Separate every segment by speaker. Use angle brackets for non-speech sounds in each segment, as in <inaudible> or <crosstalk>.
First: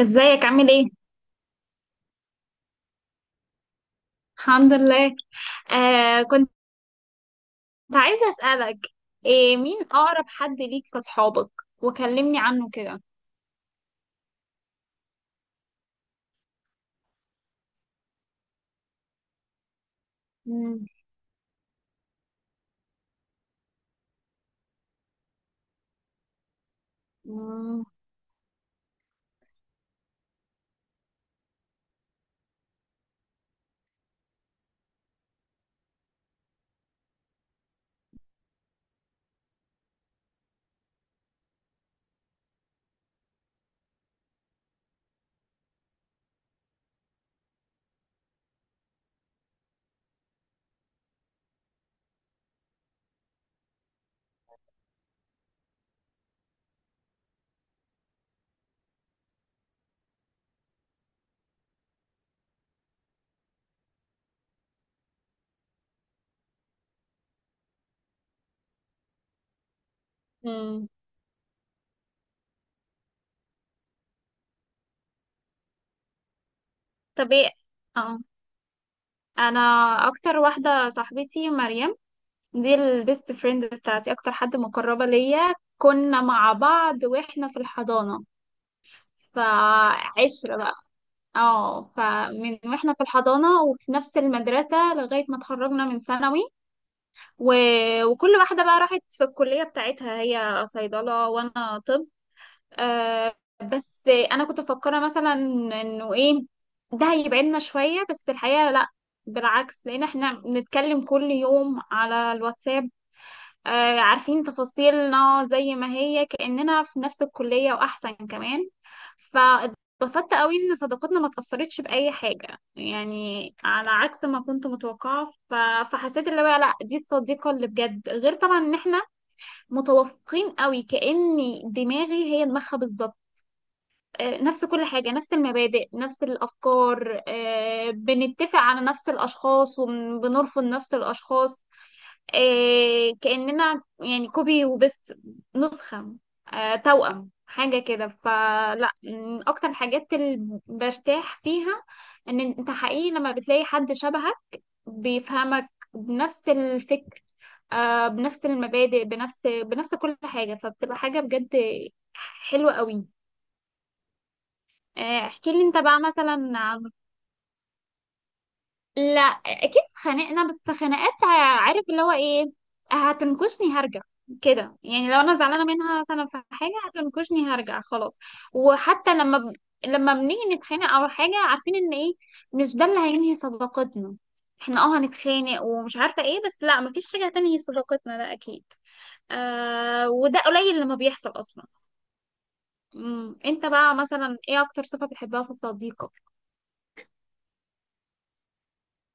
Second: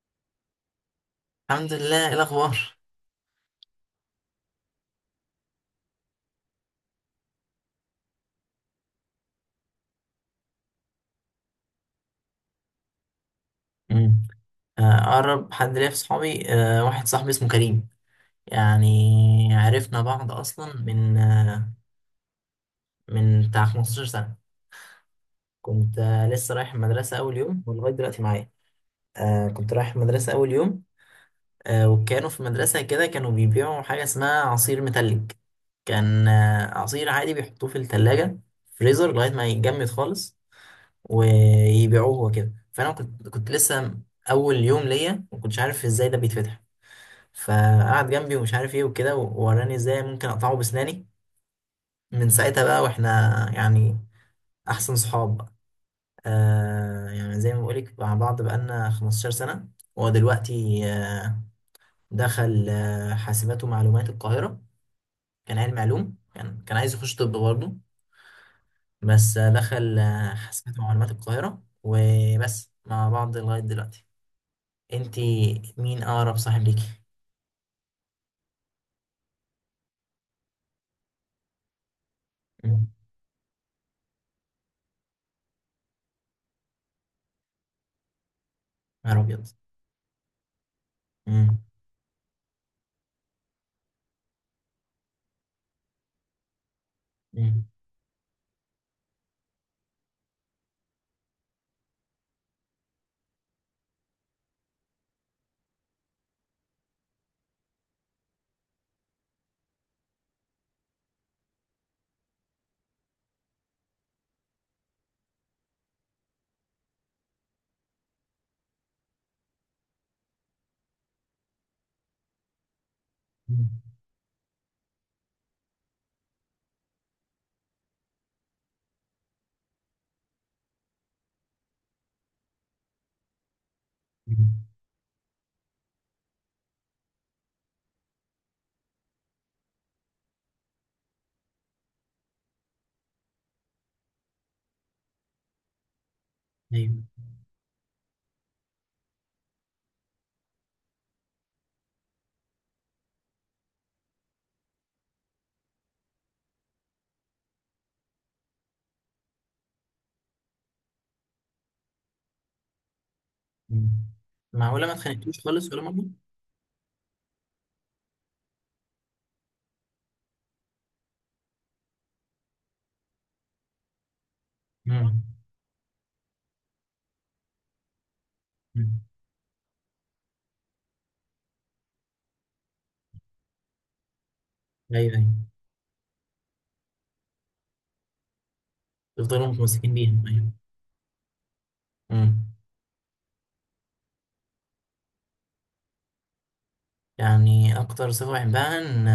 Speaker 1: ازيك عامل ايه؟
Speaker 2: الحمد لله، ايه الاخبار؟
Speaker 1: الحمد لله. كنت عايزة اسألك، إيه مين أقرب حد ليك في أصحابك؟ وكلمني عنه كده.
Speaker 2: مم. اقرب حد ليا في صحابي، واحد صاحبي اسمه كريم. يعني عرفنا بعض اصلا
Speaker 1: مم.
Speaker 2: من بتاع 15 سنه. كنت لسه رايح المدرسه اول يوم
Speaker 1: مم.
Speaker 2: ولغايه دلوقتي معايا. كنت رايح المدرسه اول يوم. وكانوا في المدرسه كده كانوا بيبيعوا حاجه اسمها عصير متلج. كان عصير عادي بيحطوه في التلاجة فريزر لغاية ما يتجمد خالص ويبيعوه وكده. فانا كنت لسه اول يوم ليا، ما كنتش عارف ازاي ده بيتفتح، فقعد جنبي ومش عارف ايه وكده ووراني ازاي ممكن اقطعه بسناني. من ساعتها بقى واحنا يعني احسن صحاب بقى. يعني زي ما بقولك مع بعض بقالنا 15 سنة. هو دلوقتي دخل حاسبات ومعلومات القاهرة. كان علم علوم كان عايز يخش طب برضه، بس دخل حاسبات
Speaker 1: مم.
Speaker 2: ومعلومات القاهرة، وبس مع بعض لغاية دلوقتي. انت، مين اقرب صاحب ليكي؟
Speaker 1: طب ايه؟ اه، أنا أكتر واحدة صاحبتي مريم، دي
Speaker 2: مم.
Speaker 1: البيست فريند بتاعتي، أكتر حد مقربة ليا. كنا مع بعض واحنا في الحضانة،
Speaker 2: يا نهار ابيض!
Speaker 1: فعشرة بقى.
Speaker 2: مم.
Speaker 1: اه، فمن واحنا في الحضانة وفي نفس المدرسة لغاية ما اتخرجنا من ثانوي. و...
Speaker 2: مم.
Speaker 1: وكل واحدة بقى راحت في الكلية بتاعتها، هي صيدلة وأنا طب. آه بس أنا كنت مفكرة مثلا إنه إيه، ده هيبعدنا شوية، بس الحقيقة لأ، بالعكس، لأن إحنا بنتكلم كل يوم على الواتساب. عارفين تفاصيلنا زي ما هي، كأننا في نفس الكلية وأحسن كمان. فاتبسطت قوي إن صداقتنا ما اتأثرتش بأي حاجة، يعني
Speaker 2: مم.
Speaker 1: على عكس ما كنت متوقعة. فحسيت اللي هو لأ، دي الصديقة اللي بجد، غير طبعا إن إحنا متوافقين قوي، كأني دماغي هي دماغها بالظبط.
Speaker 2: مم.
Speaker 1: نفس كل حاجة، نفس المبادئ، نفس الأفكار، بنتفق على نفس الأشخاص وبنرفض نفس الأشخاص. إيه كأننا يعني كوبي وبيست، نسخة،
Speaker 2: ايوه.
Speaker 1: توأم حاجة كده. فلا، من أكتر الحاجات اللي برتاح فيها إن أنت حقيقي لما بتلاقي حد شبهك، بيفهمك بنفس الفكر، بنفس المبادئ، بنفس كل حاجة، فبتبقى حاجة بجد حلوة قوي.
Speaker 2: مم. معقوله ما اتخانقتوش
Speaker 1: احكي لي
Speaker 2: خالص
Speaker 1: أنت
Speaker 2: ولا
Speaker 1: بقى
Speaker 2: مره؟
Speaker 1: مثلا عن، لا اكيد اتخانقنا، بس خناقات، عارف اللي هو ايه، هتنكشني هرجع كده. يعني لو
Speaker 2: مم.
Speaker 1: انا زعلانه منها مثلا في حاجه هتنكشني هرجع خلاص.
Speaker 2: مم.
Speaker 1: وحتى لما ب... لما بنيجي نتخانق او حاجه، عارفين ان ايه مش ده اللي هينهي صداقتنا. احنا اه
Speaker 2: ايوه، ايوه،
Speaker 1: هنتخانق ومش عارفه ايه، بس لا، مفيش حاجه هتنهي صداقتنا ده اكيد.
Speaker 2: تفضلوا متمسكين بيها.
Speaker 1: وده
Speaker 2: ايوه.
Speaker 1: قليل لما بيحصل اصلا.
Speaker 2: مم.
Speaker 1: مم. انت بقى مثلا ايه اكتر صفه بتحبها في صديقك؟
Speaker 2: يعني اكتر صفه بحبها ان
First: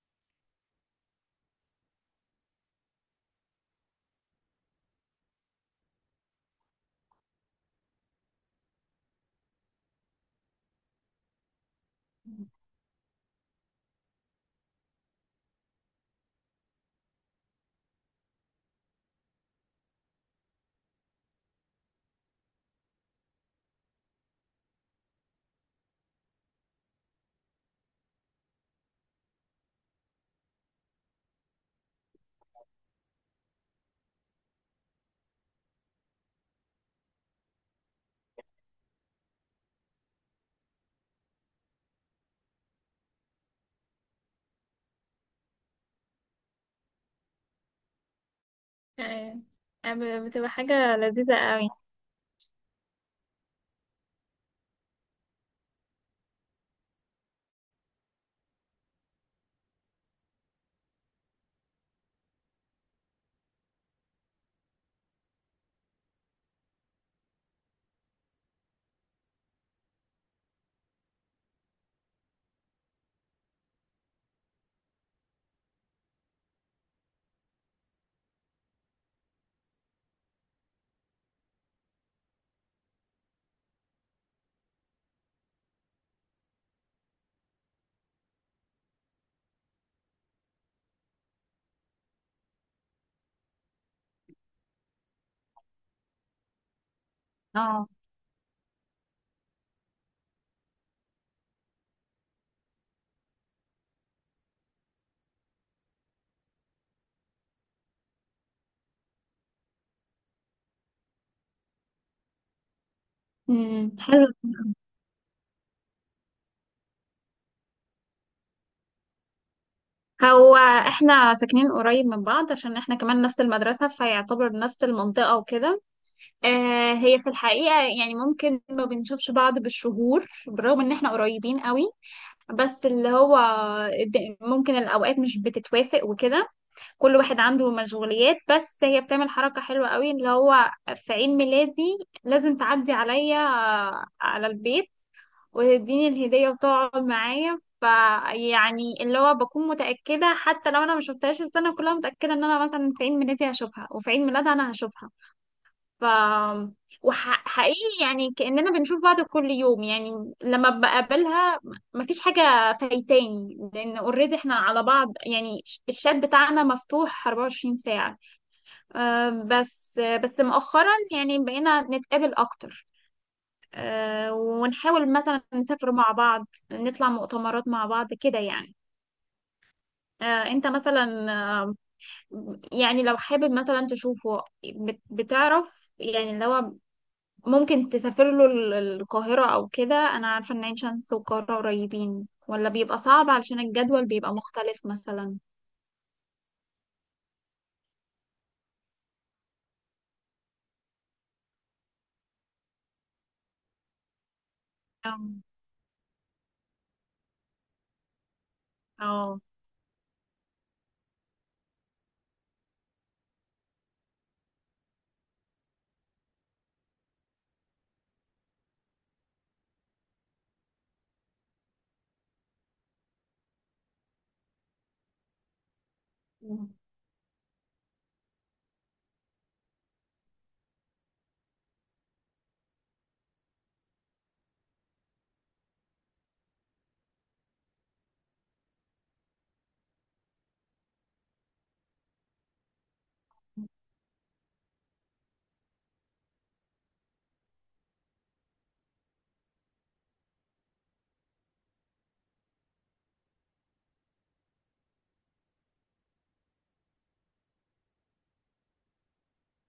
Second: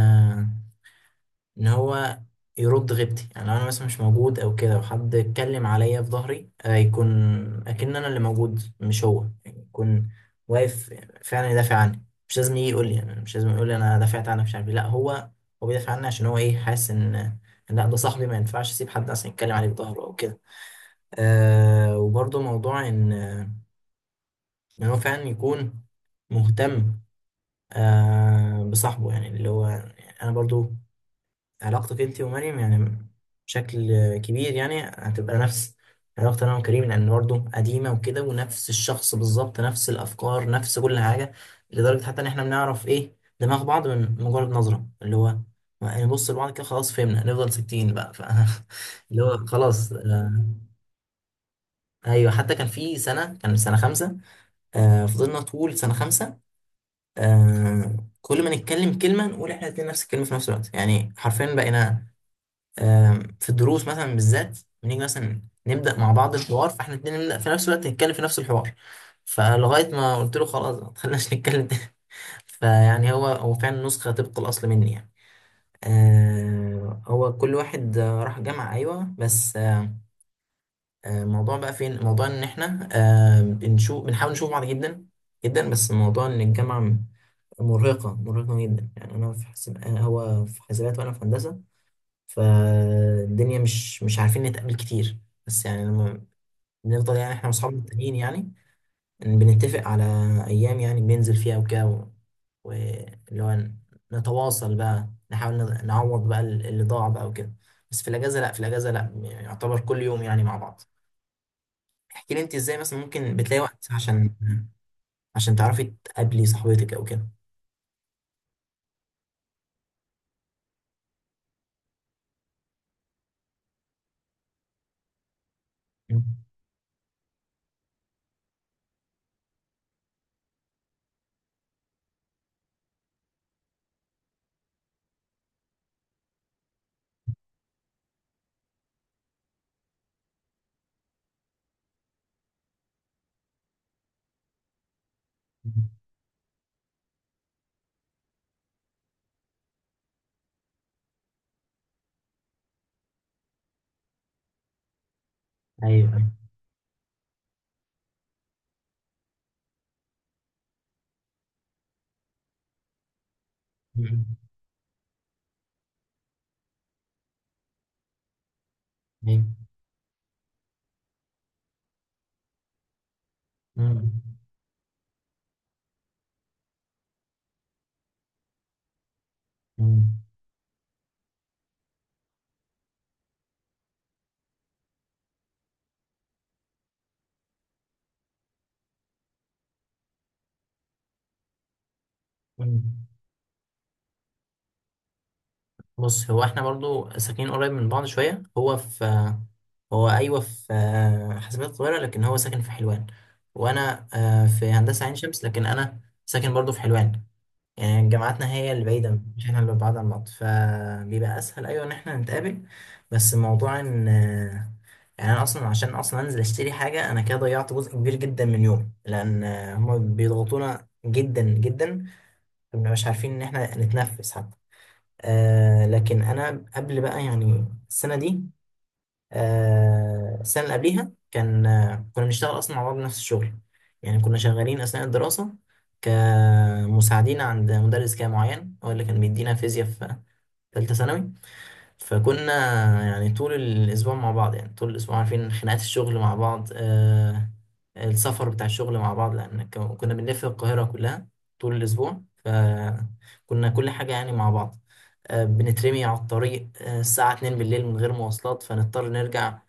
Speaker 2: ان هو يرد غيبتي. يعني لو انا مثلا مش موجود او كده وحد اتكلم عليا في ظهري، يكون اكن انا اللي موجود مش هو، يعني يكون واقف فعلا يدافع عني. مش لازم يجي يقول لي، يعني مش لازم يقول لي انا دافعت عنك مش عارف إيه. لا، هو بيدافع عني عشان هو ايه، حاسس إن لا، ده صاحبي ما ينفعش اسيب حد اصلا يتكلم عليه في ظهره او كده. وبرضه موضوع ان هو فعلا يكون مهتم بصاحبه، يعني اللي هو يعني انا برضو. علاقتك انت ومريم يعني بشكل كبير يعني هتبقى نفس علاقتي انا وكريم، لان برضه قديمه وكده ونفس الشخص بالظبط، نفس الافكار، نفس كل حاجه. لدرجه حتى ان احنا بنعرف ايه دماغ بعض من مجرد نظره، اللي هو يعني نبص لبعض كده خلاص فهمنا، نفضل 60 بقى. <laughs> اللي
Speaker 1: آه،
Speaker 2: هو خلاص،
Speaker 1: بتبقى حاجة لذيذة قوي.
Speaker 2: ايوه. حتى كان سنه خمسه. فضلنا طول سنه خمسه. كل ما نتكلم كلمه نقول احنا الاتنين نفس الكلمه في نفس الوقت، يعني حرفيا بقينا. في الدروس مثلا بالذات بنيجي مثلا نبدا مع بعض الحوار، فاحنا الاتنين نبدا في نفس الوقت نتكلم في نفس الحوار. فلغايه ما قلت له خلاص ما تخليناش نتكلم تاني. <laughs> فيعني هو فعلا نسخه طبق الاصل مني يعني. هو كل واحد راح جامعه، ايوه، بس الموضوع بقى فين، الموضوع ان احنا بنحاول نشوف بعض جدا جدا. بس الموضوع ان الجامعه مرهقه مرهقه جدا، يعني انا في حسب هو في حسابات وانا في هندسه. فالدنيا مش عارفين نتقابل كتير. بس يعني لما بنفضل، يعني احنا واصحابنا
Speaker 1: اه.
Speaker 2: التانيين يعني إن بنتفق على ايام يعني بننزل فيها وكده واللي هو نتواصل بقى، نحاول نعوض بقى اللي ضاع بقى وكده. بس في الاجازه لا، في الاجازه لا، يعتبر كل يوم يعني مع بعض. احكي لي انت ازاي مثلا ممكن بتلاقي وقت
Speaker 1: مم. حلو.
Speaker 2: عشان تعرفي تقابلي صاحبتك او كده.
Speaker 1: هو احنا ساكنين قريب من بعض، عشان احنا كمان نفس المدرسة، فيعتبر نفس المنطقة وكده.
Speaker 2: <laughs> مم.
Speaker 1: هي في الحقيقة، يعني ممكن ما بنشوفش بعض بالشهور، بالرغم ان احنا قريبين قوي. بس اللي هو ممكن الأوقات مش بتتوافق وكده، كل واحد عنده مشغوليات. بس هي بتعمل حركة حلوة قوي، اللي هو في عيد ميلادي لازم تعدي عليا على البيت وتديني الهدية وتقعد معايا. فيعني اللي هو بكون متأكدة حتى لو أنا مشوفتهاش السنة كلها، متأكدة إن أنا مثلا في عيد ميلادي هشوفها وفي عيد ميلادها أنا هشوفها. ف
Speaker 2: ايوه، ايوه.
Speaker 1: وحقيقي يعني كأننا بنشوف بعض كل يوم، يعني لما بقابلها مفيش حاجة فايتاني، لأن
Speaker 2: <laughs> مم.
Speaker 1: اوريدي احنا على بعض، يعني الشات بتاعنا مفتوح 24 ساعة. آه،
Speaker 2: ايوه.
Speaker 1: بس بس مؤخرا يعني بقينا نتقابل أكتر،
Speaker 2: مم.
Speaker 1: ونحاول مثلا نسافر مع بعض، نطلع مؤتمرات مع بعض كده يعني.
Speaker 2: مم.
Speaker 1: انت مثلا آه، يعني لو حابب مثلا تشوفه، بتعرف يعني لو ممكن تسافر له القاهرة أو كده، أنا عارفة إن عين شمس والقاهرة قريبين، ولا بيبقى
Speaker 2: مم.
Speaker 1: صعب علشان الجدول بيبقى مختلف مثلا.
Speaker 2: بص، هو احنا برضو ساكنين قريب من بعض شوية، هو أيوة في حاسبات القاهرة لكن هو ساكن في حلوان. وأنا في هندسة عين
Speaker 1: اه.
Speaker 2: شمس، لكن أنا ساكن برضو في حلوان. يعني جامعاتنا هي اللي بعيدة
Speaker 1: اه.
Speaker 2: مش احنا اللي بعاد عن بعض، فبيبقى أسهل أيوة إن احنا نتقابل. بس موضوع إن يعني أنا أصلا عشان أصلا أنزل أشتري حاجة أنا كده ضيعت جزء كبير جدا من يومي، لأن هما بيضغطونا جدا جدا، مبنبقاش عارفين إن احنا نتنفس حتى. لكن انا
Speaker 1: مم.
Speaker 2: قبل بقى يعني السنه دي، السنه اللي قبليها كان آه كنا بنشتغل اصلا مع بعض نفس الشغل. يعني كنا شغالين اثناء الدراسه كمساعدين عند مدرس كده معين، هو اللي كان بيدينا فيزياء في ثالثه ثانوي. فكنا يعني طول الأسبوع مع بعض، يعني طول الأسبوع عارفين خناقات الشغل مع بعض، السفر بتاع الشغل مع بعض، لأن كنا بنلف القاهرة كلها طول الأسبوع، فكنا كل حاجة يعني مع بعض. بنترمي على الطريق، الساعة 2 بالليل من غير مواصلات، فنضطر نرجع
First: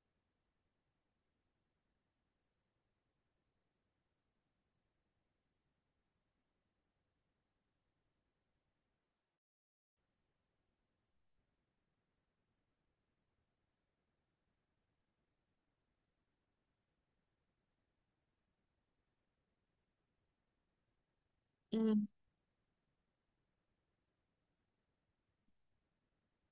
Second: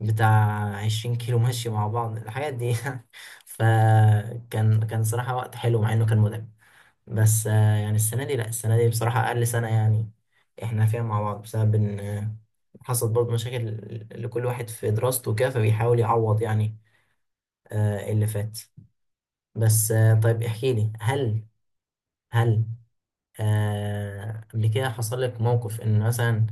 Speaker 2: بتاع 20 كيلو مشي مع بعض، الحاجات دي. <laughs> فكان صراحة وقت حلو مع إنه كان متعب. بس يعني السنة دي، لا، السنة دي بصراحة أقل سنة يعني إحنا فيها مع بعض، بسبب إن حصلت برضه مشاكل لكل واحد في دراسته وكده، فبيحاول يعوض يعني اللي فات. بس طيب احكي لي، هل
Speaker 1: مم.
Speaker 2: هل قبل كده حصل لك موقف إن مثلا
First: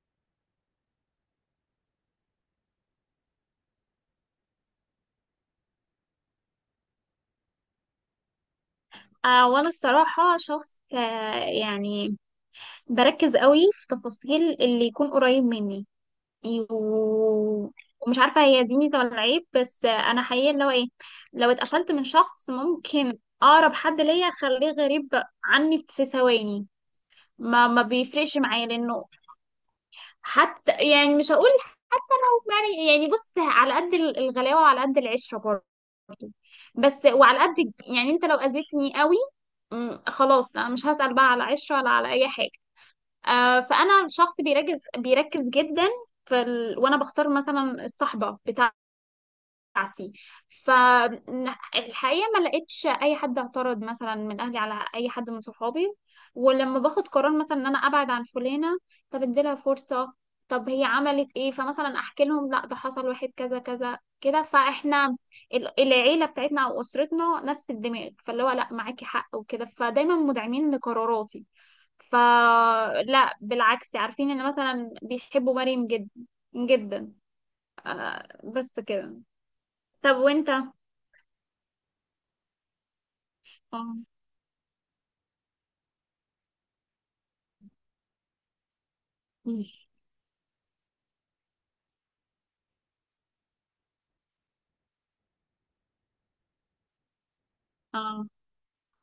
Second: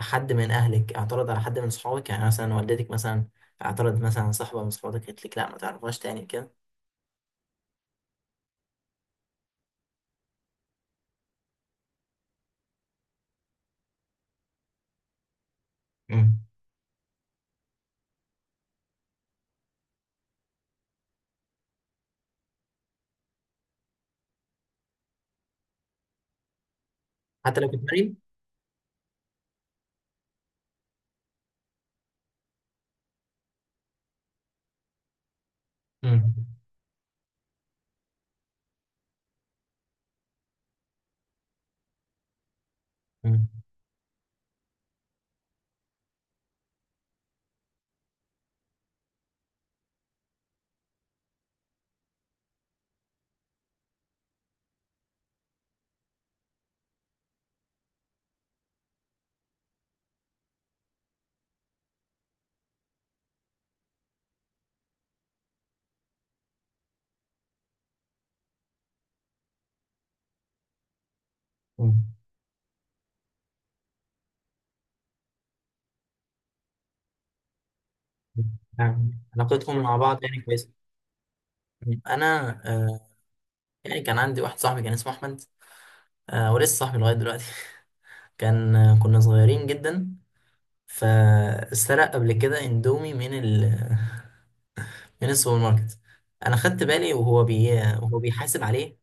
Speaker 2: حد من أهلك اعترض على حد من صحابك، يعني مثلا والدتك مثلا اعترضت مثلا على صاحبة من صحابك، قالت لك لا ما تعرفهاش تاني كده؟
Speaker 1: وأنا الصراحة شخص، آه يعني بركز قوي في تفاصيل اللي يكون قريب مني،
Speaker 2: مم.
Speaker 1: و ومش عارفة هي دي ميزة ولا عيب، بس أنا حقيقة لو إيه، لو اتقفلت من شخص ممكن أقرب حد ليا أخليه غريب عني في ثواني.
Speaker 2: حتى
Speaker 1: ما
Speaker 2: لو
Speaker 1: ما
Speaker 2: كنت مريض.
Speaker 1: بيفرقش معايا لأنه، حتى يعني مش هقول حب، يعني يعني بص على قد الغلاوة وعلى قد العشرة برضه.
Speaker 2: مم.
Speaker 1: بس وعلى قد يعني انت لو اذيتني قوي، خلاص انا مش هسأل بقى على عشرة ولا على اي حاجة.
Speaker 2: مم.
Speaker 1: فانا شخص بيركز بيركز جدا وانا بختار مثلا الصحبة بتاعتي. فالحقيقة ما لقيتش أي حد اعترض مثلا من أهلي على أي حد من صحابي. ولما باخد قرار مثلا إن أنا أبعد عن فلانة، طب اديلها فرصة، طب هي عملت إيه، فمثلا أحكي لهم لا ده حصل واحد كذا كذا كده. فإحنا العيلة بتاعتنا أو أسرتنا نفس الدماغ، فاللي هو لا معاكي حق وكده، فدايما مدعمين لقراراتي.
Speaker 2: مم.
Speaker 1: فلا، بالعكس، عارفين إن مثلا بيحبوا مريم جدا جدا، بس كده.
Speaker 2: يعني علاقتكم مع
Speaker 1: طب
Speaker 2: بعض يعني
Speaker 1: وإنت؟
Speaker 2: كويسة؟ انا
Speaker 1: اه.
Speaker 2: يعني كان عندي واحد صاحبي كان اسمه احمد، ولسه صاحبي لغايه دلوقتي. <laughs> كان آه، كنا صغيرين جدا، فسرق قبل كده اندومي من ال <laughs> من السوبر ماركت. انا خدت بالي، وهو
Speaker 1: اه.
Speaker 2: بيحاسب عليه.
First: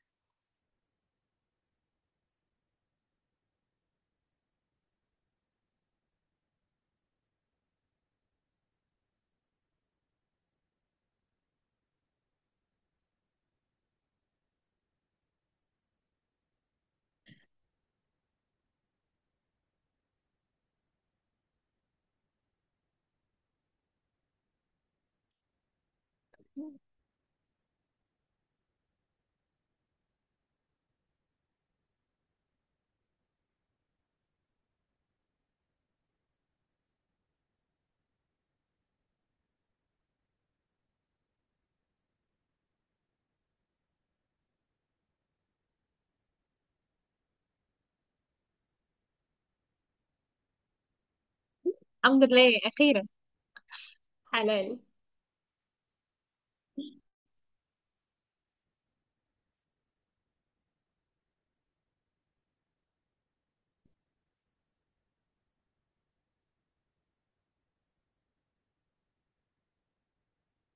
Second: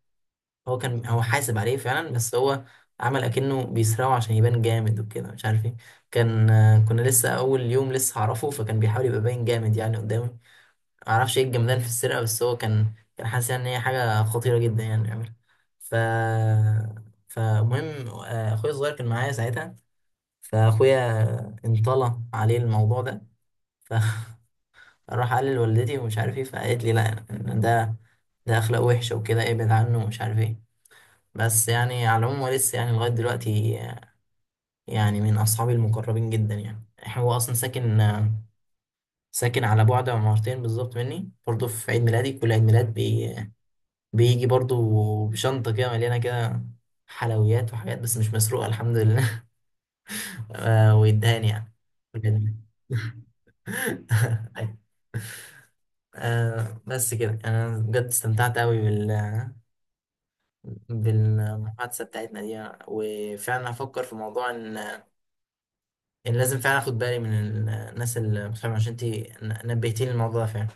Speaker 2: هو حاسب عليه فعلا، بس هو عمل اكنه بيسرقه عشان يبان جامد وكده، مش عارف ايه. كان آه، كنا لسه اول يوم لسه هعرفه، فكان بيحاول يبقى باين جامد يعني قدامي. معرفش ايه الجمدان في السرقة، بس هو كان حاسس يعني ان هي حاجة خطيرة جدا يعني يعملها. ف فمهم، اخويا الصغير كان معايا ساعتها، فاخويا انطلى عليه الموضوع ده، فراح <laughs> قال لوالدتي ومش عارف ايه، فقالت لي لا، ده اخلاق وحشة وكده، ابعد عنه ومش عارف ايه. بس يعني على العموم هو لسه يعني لغاية دلوقتي يعني من اصحابي المقربين جدا، يعني هو اصلا ساكن على بعد عمارتين بالظبط مني. برضه في عيد ميلادي كل عيد ميلاد بيجي برضو بشنطة كده مليانة كده حلويات وحاجات، بس مش مسروقة، الحمد لله. <laughs> ويدهاني يعني
Speaker 1: الحمد لله
Speaker 2: بجد.
Speaker 1: اخيرا.
Speaker 2: <laughs>
Speaker 1: حلال.
Speaker 2: بس كده أنا بجد استمتعت أوي بالمحادثة بتاعتنا دي، وفعلا هفكر في موضوع إن لازم فعلا أخد بالي من الناس اللي مش فاهمة، عشان أنت نبهتيني الموضوع ده فعلا.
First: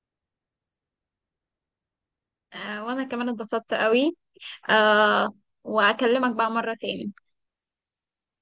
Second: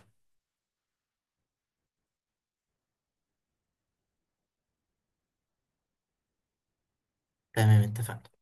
Speaker 1: وانا كمان اتبسطت قوي، آه واكلمك بقى مرة تاني.
Speaker 2: تمام، اتفقنا.